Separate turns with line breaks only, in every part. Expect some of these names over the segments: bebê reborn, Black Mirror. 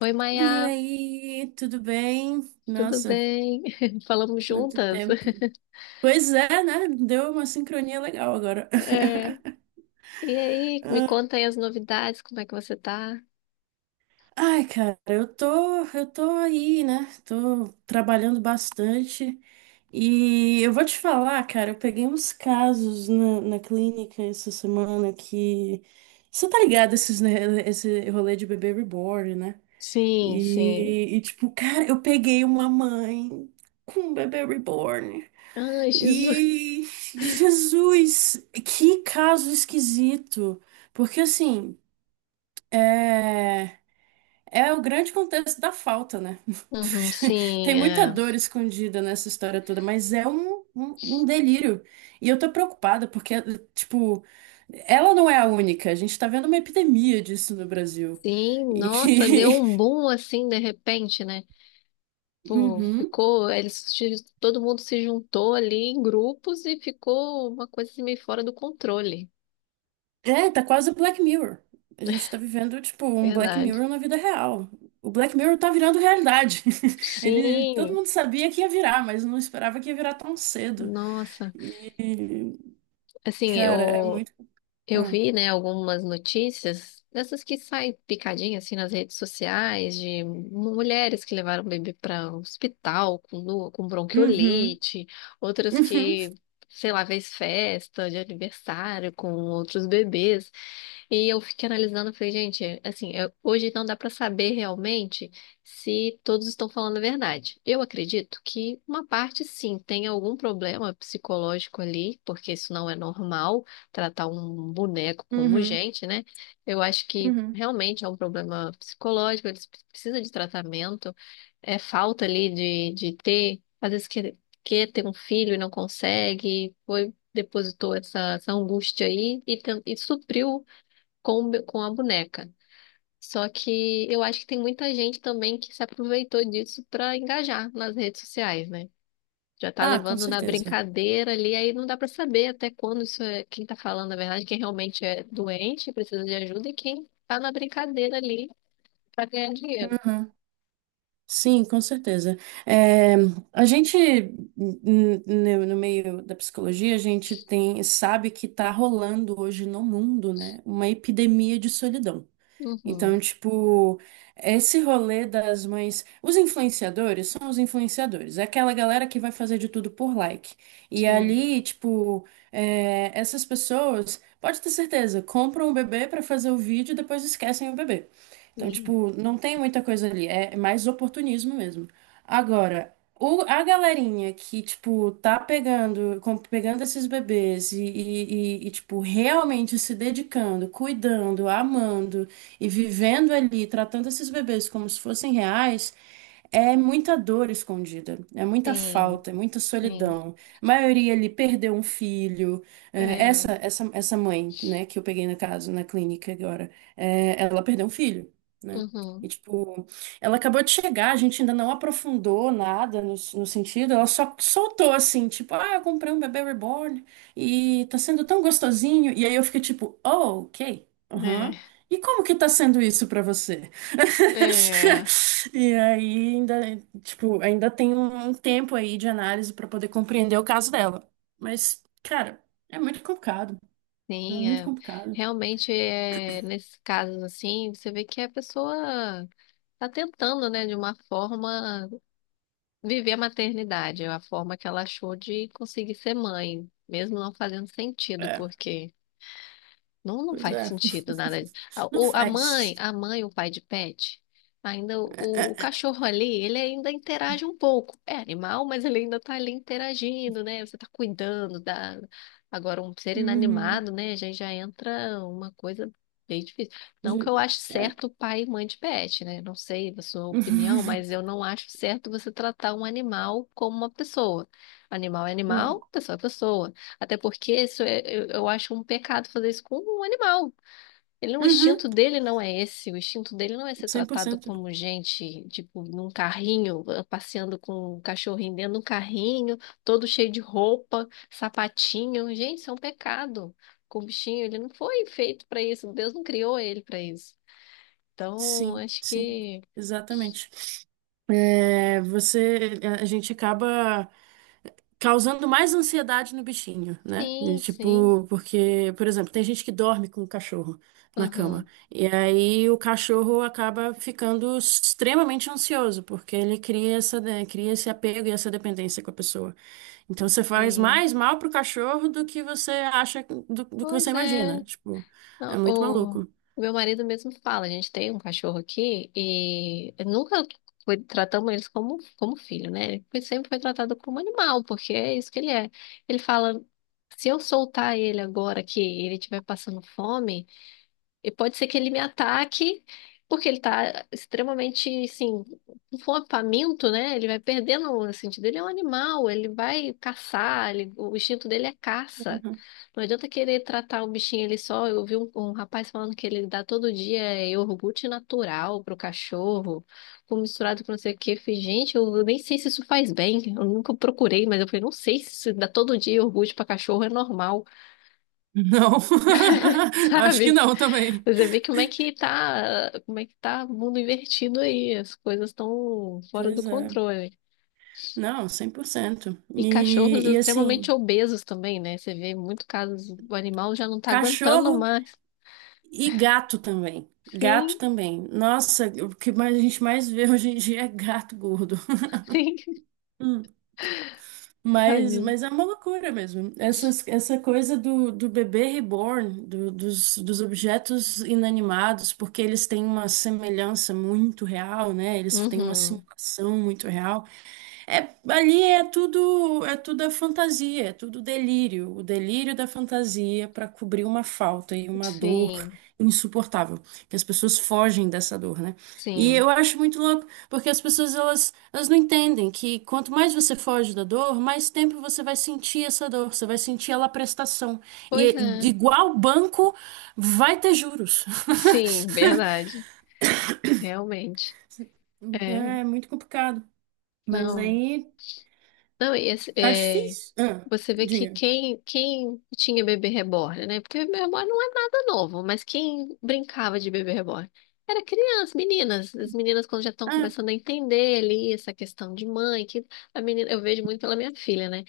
Oi,
E
Maia,
aí, tudo bem?
tudo
Nossa,
bem? Falamos
quanto
juntas?
tempo. Pois é, né? Deu uma sincronia legal agora.
É. E aí, me conta aí as novidades, como é que você tá?
Ai, cara, eu tô aí, né? Tô trabalhando bastante. E eu vou te falar, cara, eu peguei uns casos na clínica essa semana que. Você tá ligado esses, né, esse rolê de bebê reborn, né?
Sim, sim.
Tipo, cara, eu peguei uma mãe com um bebê reborn.
Ai, Jesus.
E Jesus, que caso esquisito. Porque assim, é, é o grande contexto da falta, né?
Uhum,
Tem
sim,
muita
é.
dor escondida nessa história toda, mas é um delírio. E eu tô preocupada porque, tipo, ela não é a única. A gente tá vendo uma epidemia disso no Brasil.
Sim,
E...
nossa, deu um boom assim de repente, né? Pô,
Uhum.
ficou, eles, se- todo mundo se juntou ali em grupos e ficou uma coisa assim, meio fora do controle.
É, tá quase o Black Mirror. A gente tá vivendo, tipo, um Black
Verdade.
Mirror na vida real. O Black Mirror tá virando realidade. Ele, todo
Sim.
mundo sabia que ia virar, mas não esperava que ia virar tão cedo.
Nossa,
E,
assim,
cara, é
eu,
muito.
eu
Ah.
vi, né, algumas notícias dessas que saem picadinha assim nas redes sociais de mulheres que levaram o bebê para o hospital com
Uhum,
bronquiolite, outras
uhum,
que, sei lá, fez festa de aniversário com outros bebês. E eu fiquei analisando, falei, gente, assim, hoje não dá pra saber realmente se todos estão falando a verdade. Eu acredito que uma parte, sim, tem algum problema psicológico ali, porque isso não é normal, tratar um boneco como
uhum,
gente, né? Eu acho que
uhum.
realmente é um problema psicológico, eles precisam de tratamento, é falta ali de ter, quer ter um filho e não consegue, foi, depositou essa angústia aí e supriu com a boneca. Só que eu acho que tem muita gente também que se aproveitou disso para engajar nas redes sociais, né? Já tá
Ah, com
levando na
certeza.
brincadeira ali, aí não dá para saber até quando isso é quem tá falando a verdade, quem realmente é doente, precisa de ajuda, e quem tá na brincadeira ali para ganhar dinheiro.
Uhum. Sim, com certeza. É, a gente, n- n- no meio da psicologia, a gente tem, sabe que tá rolando hoje no mundo, né, uma epidemia de solidão. Então,
Uhum,
tipo, esse rolê das mães. Os influenciadores são os influenciadores, é aquela galera que vai fazer de tudo por like. E
sim,
ali, tipo, é, essas pessoas, pode ter certeza, compram o bebê pra fazer o vídeo e depois esquecem o bebê. Então,
sim,
tipo, não tem muita coisa ali, é mais oportunismo mesmo. Agora, o- a galerinha que, tipo, tá pegando, com- pegando esses bebês e, tipo, realmente se dedicando, cuidando, amando e vivendo ali, tratando esses bebês como se fossem reais, é muita dor escondida, é muita
sim,
falta, é muita
sim.
solidão. A maioria ali perdeu um filho. É,
É,
essa mãe, né, que eu peguei na casa na clínica agora, é, ela perdeu um filho, né?
uhum,
E, tipo, ela acabou de chegar, a gente ainda não aprofundou nada no sentido, ela só soltou assim, tipo, ah, eu comprei um bebê reborn e tá sendo tão gostosinho. E aí eu fiquei tipo, oh, ok,
é,
aham. E como que tá sendo isso pra você?
é.
E aí ainda, tipo, ainda tem um tempo aí de análise para poder compreender o caso dela. Mas, cara, é muito complicado. É
Sim,
muito
é.
complicado.
Realmente, é, nesses casos assim, você vê que a pessoa tá tentando, né, de uma forma, viver a maternidade, é a forma que ela achou de conseguir ser mãe, mesmo não fazendo sentido,
É,
porque não, não
pois
faz
é.
sentido nada. A-
Não
O, a mãe,
faz.
a mãe, o pai de pet, ainda
É, é,
o
é.
cachorro ali, ele ainda interage um pouco. É animal, mas ele ainda tá ali interagindo, né? Você tá cuidando da... Agora, um ser
Uhum.
inanimado, né? Já entra uma coisa bem difícil. Não que
De-
eu ache
é.
certo pai e mãe de pet, né? Não sei da sua opinião, mas eu não acho certo você tratar um animal como uma pessoa. Animal é
É.
animal, pessoa é pessoa. Até porque isso é, eu acho um pecado fazer isso com um animal. Ele, não- o
Uhum.
instinto dele não é esse. O instinto dele não é ser tratado
100%.
como gente, tipo, num carrinho, ah, passeando com um cachorrinho dentro de um carrinho, todo cheio de roupa, sapatinho. Gente, isso é um pecado. Com o bichinho, ele não foi feito para isso. Deus não criou ele para isso. Então,
Sim,
acho
sim.
que
Exatamente. É, você, a gente acaba causando mais ansiedade no bichinho, né? E,
sim, sim.
tipo, porque, por exemplo, tem gente que dorme com o cachorro na cama.
Aham,
E aí o cachorro acaba ficando extremamente ansioso, porque ele cria essa, né, cria esse apego e essa dependência com a pessoa. Então você faz
sim.
mais mal pro cachorro do que você acha, do que você
Pois é.
imagina. Tipo, é
Não,
muito
O
maluco.
o meu marido mesmo fala, a gente tem um cachorro aqui e nunca foi, tratamos eles como filho, né? Sempre foi tratado como animal, porque é isso que ele é. Ele fala, se eu soltar ele agora que ele estiver passando fome, e pode ser que ele me ataque, porque ele tá extremamente, assim, com fome, faminto, né? Ele vai perdendo assim, o sentido. Ele é um animal, ele vai caçar, o instinto dele é caça.
Uhum.
Não adianta querer tratar o bichinho ali só. Eu vi um rapaz falando que ele dá todo dia iogurte natural pro cachorro, com misturado com não sei o quê. Eu falei, gente, eu nem sei se isso faz bem. Eu nunca procurei, mas eu falei, não sei se isso dá todo dia iogurte pra cachorro é normal,
Não, acho que
sabe?
não também.
Você vê como é que tá o mundo invertido aí, as coisas estão fora do
Pois é.
controle.
Não, 100%.
E cachorros
E
extremamente
assim,
obesos também, né? Você vê muito casos, o animal já não tá aguentando
cachorro.
mais.
E gato também. Gato
Sim,
também. Nossa, o que mais a gente mais vê hoje em dia é gato gordo.
sim,
Hum, Mas,
tadinho.
mas é uma loucura mesmo. Essas, essa coisa do, do bebê reborn, do- dos, dos objetos inanimados, porque eles têm uma semelhança muito real, né? Eles têm uma
Uhum.
simulação muito real. É, ali é tudo a fantasia, é tudo delírio, o delírio da fantasia para cobrir uma falta e uma dor
Sim,
insuportável, que as pessoas fogem dessa dor, né? E
sim.
eu acho muito louco, porque as pessoas elas, elas não entendem que quanto mais você foge da dor, mais tempo você vai sentir essa dor, você vai sentir ela prestação. E
Pois
é-
é.
igual banco vai ter juros.
Sim, verdade. Realmente. É,
É muito complicado, mas
não.
aí
Não, e esse,
tá
é,
difícil. Ah,
você vê que
diga.
quem tinha bebê reborn, né? Porque bebê reborn não é nada novo, mas quem brincava de bebê reborn era criança, meninas. As meninas, quando já estão começando a entender ali essa questão de mãe, que a menina, eu vejo muito pela minha filha, né?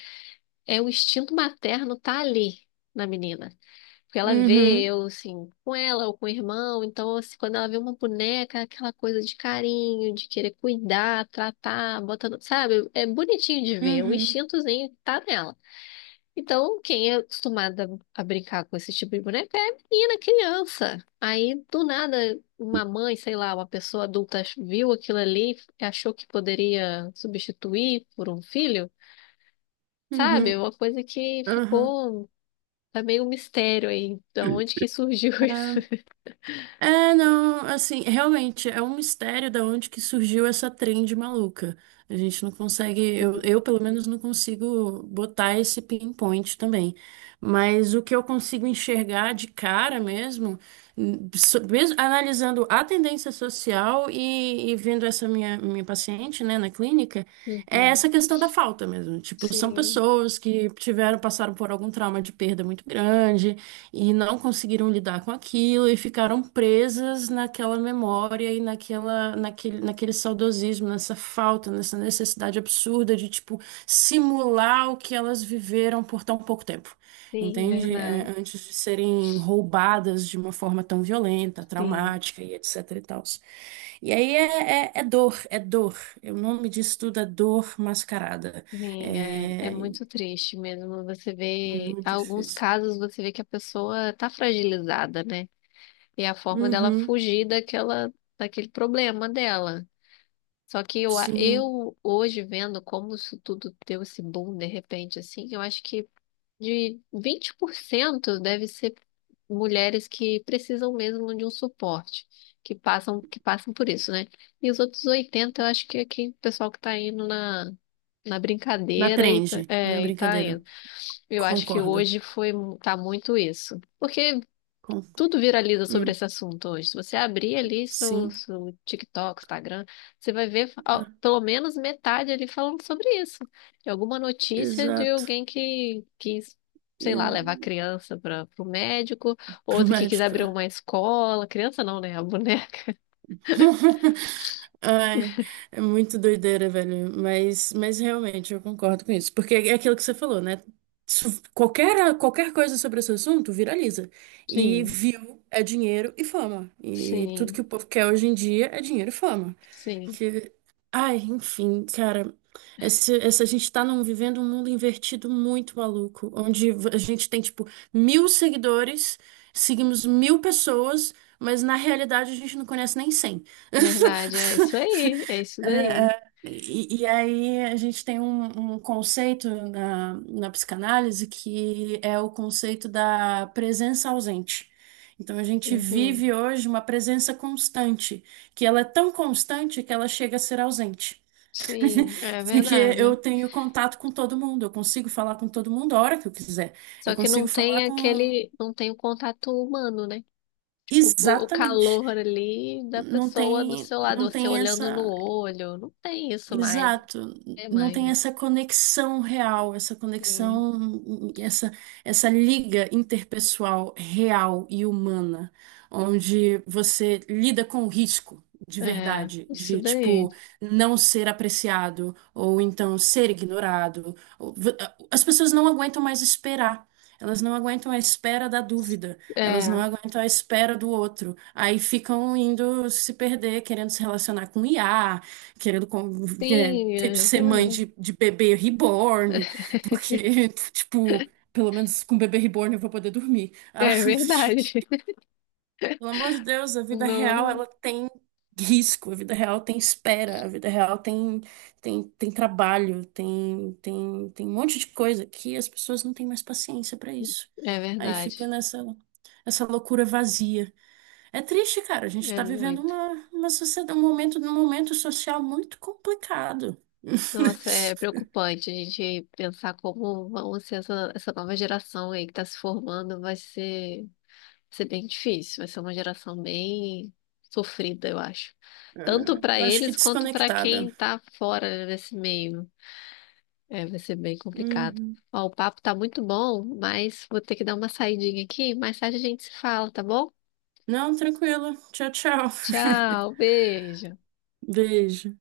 É o instinto materno tá ali na menina. Porque ela vê
Uhum,
eu, assim, com ela ou com o irmão, então, assim, quando ela vê uma boneca, aquela coisa de carinho, de querer cuidar, tratar, botando, sabe? É bonitinho de ver, o
uhum,
instintozinho tá nela. Então, quem é acostumada a brincar com esse tipo de boneca é menina, criança. Aí, do nada, uma mãe, sei lá, uma pessoa adulta viu aquilo ali e achou que poderia substituir por um filho,
uhum,
sabe? Uma coisa que
uhum.
ficou tá meio um mistério aí, da onde que surgiu isso.
Ah, é, não, assim, realmente é um mistério da onde que surgiu essa trend maluca. A gente não consegue, eu pelo menos não consigo botar esse pinpoint também. Mas o que eu consigo enxergar de cara mesmo, n- so- mesmo analisando a tendência social e vendo essa minha, minha paciente, né, na clínica. É
Uhum.
essa questão da falta mesmo. Tipo, são
Sim,
pessoas que tiveram, passaram por algum trauma de perda muito grande e não conseguiram lidar com aquilo e ficaram presas naquela memória e naquela, naquele, naquele saudosismo, nessa falta, nessa necessidade absurda de, tipo, simular o que elas viveram por tão pouco tempo,
sim,
entende?
verdade.
É, antes de serem roubadas de uma forma tão violenta,
Sim,
traumática e etc e tal. E aí é, é- é dor, é dor. É o nome disso tudo é dor mascarada.
sim, é
É
muito triste mesmo. Você vê,
muito
alguns
difícil.
casos você vê que a pessoa tá fragilizada, né? E a forma dela
Uhum,
fugir daquela, daquele problema dela. Só que eu, a-
sim.
eu hoje vendo como isso tudo deu esse boom de repente, assim, eu acho que de 20% deve ser mulheres que precisam mesmo de um suporte, que passam por isso, né? E os outros 80, eu acho que é quem, o pessoal que tá indo na
Da
brincadeira e,
trend, não é
e tá
brincadeira.
indo. Eu acho que
Concordo.
hoje tá muito isso. Porque
Con-
tudo viraliza sobre
hum,
esse assunto hoje. Se você abrir ali
sim,
seu TikTok, Instagram, você vai ver ó,
ah,
pelo menos metade ali falando sobre isso. De alguma notícia de
exato.
alguém que quis, sei lá, levar a
E,
criança para o médico,
pro
outra que quis
médico.
abrir
É.
uma escola. Criança não, né? A boneca.
Ai, é muito doideira, velho. Mas realmente eu concordo com isso. Porque é aquilo que você falou, né? Su- qualquer, qualquer coisa sobre esse assunto viraliza. E
Sim,
view é dinheiro e fama. E tudo que
sim,
o povo quer hoje em dia é dinheiro e fama.
sim.
Que, ai, enfim, cara. Esse, a gente tá num, vivendo um mundo invertido muito maluco, onde a gente tem, tipo, mil seguidores, seguimos mil pessoas, mas na realidade a gente não conhece nem 100.
Verdade, é isso aí, é isso daí.
E aí a gente tem um, um conceito na, na psicanálise que é o conceito da presença ausente. Então a gente vive
Uhum.
hoje uma presença constante, que ela é tão constante que ela chega a ser ausente.
Sim, é
Porque eu
verdade.
tenho contato com todo mundo, eu consigo falar com todo mundo a hora que eu quiser. Eu
Só que
consigo
não
falar
tem
com
aquele, não tem o contato humano, né? O
exatamente.
calor ali da
Não
pessoa do
tem,
seu lado,
não
você
tem
olhando no
essa.
olho, não tem isso mais, não
Exato,
tem
não tem
mais.
essa conexão real, essa
Sim.
conexão, essa liga interpessoal real e humana, onde você lida com o risco de
É,
verdade,
isso
de
daí.
tipo não ser apreciado ou então ser ignorado. Ou- v- as pessoas não aguentam mais esperar. Elas não aguentam a espera da dúvida, elas não
É,
aguentam a espera do outro. Aí ficam indo se perder, querendo se relacionar com IA, querendo com- é,
sim,
ter-
é
ser mãe
verdade.
de bebê reborn, porque, tipo, pelo menos com bebê reborn eu vou poder dormir. Ah,
É verdade.
pelo amor de Deus, a vida real,
No-
ela tem risco, a vida real tem espera, a vida real tem, tem, tem trabalho, tem, tem, tem um monte de coisa que as pessoas não têm mais paciência pra isso.
é
Aí
verdade.
fica nessa, essa loucura vazia. É triste, cara. A gente
É
está vivendo
muito.
uma sociedade, um momento social muito complicado.
Nossa, é preocupante a gente pensar como vão ser essa nova geração aí que está se formando, vai ser. Vai ser bem difícil, vai ser uma geração bem sofrida, eu acho.
É,
Tanto para
eu acho que
eles quanto para
desconectada.
quem tá fora desse meio. É, vai ser bem complicado.
Uhum.
Ó, o papo tá muito bom, mas vou ter que dar uma saidinha aqui. Mais tarde a gente se fala, tá bom?
Não, tranquilo. Tchau, tchau.
Tchau, beijo.
Beijo.